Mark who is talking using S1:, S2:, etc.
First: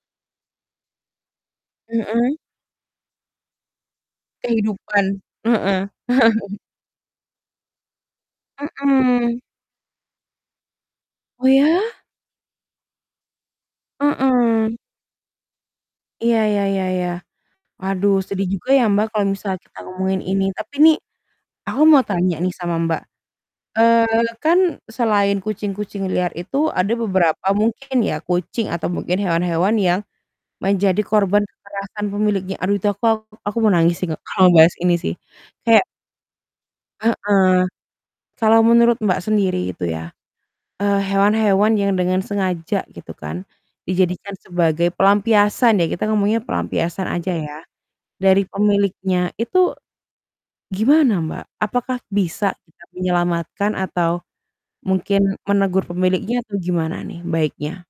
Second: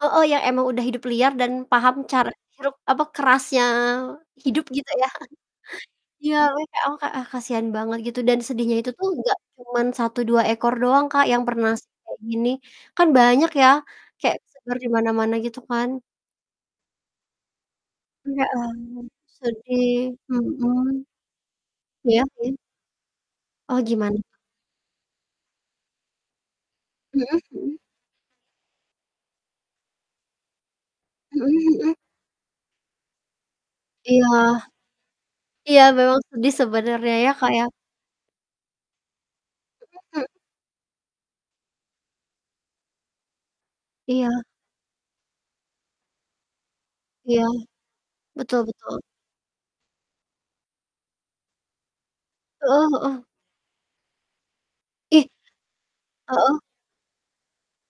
S1: Heeh, ya emang udah hidup liar dan paham car
S2: Mhm?
S1: hirup apa, kerasnya hidup, gitu ya.
S2: Kehidupan, heeh.
S1: Iya, makanya aku kayak, "Ah, kasihan banget," gitu. Dan, sedihnya itu tuh nggak
S2: Mhm.
S1: cuman 1, 2 ekor doang, Kak, yang
S2: Oh, ya?
S1: bernasib kayak gini, kan banyak ya, kayak tersebar
S2: Heeh.
S1: di mana-mana, gitu kan.
S2: Iya iya iya iya. Waduh,
S1: Ya
S2: sedih juga
S1: ampun,
S2: ya, Mbak, kalau misalnya kita
S1: sedih
S2: ngomongin ini. Tapi
S1: mhm.
S2: nih, aku mau
S1: Iya
S2: tanya
S1: sih.
S2: nih sama Mbak,
S1: Oh, gimana?
S2: eee, kan selain kucing-kucing liar itu, ada
S1: Mhm
S2: beberapa
S1: mhm.
S2: mungkin ya, kucing atau mungkin hewan-hewan yang menjadi korban
S1: Mhm mhm.
S2: kekerasan pemiliknya, aduh, itu aku aku mau nangis sih,
S1: Iya.
S2: kalau mau bahas ini sih,
S1: Iya,
S2: kayak
S1: memang sedih sebenarnya ya, Kak,
S2: Heeh.
S1: ya.
S2: Kalau menurut Mbak sendiri itu ya,
S1: Mhm.
S2: eee, hewan-hewan yang dengan sengaja gitu kan, dijadikan
S1: Iya.
S2: sebagai pelampiasan ya, kita ngomongnya pelampiasan aja
S1: Iya.
S2: ya, dari
S1: Betul betul.
S2: pemiliknya, itu, gimana Mbak? Apakah bisa kita
S1: Heeh heeh.
S2: menyelamatkan atau
S1: Ih.
S2: mungkin menegur pemiliknya, atau
S1: Heeh.
S2: gimana nih, baiknya?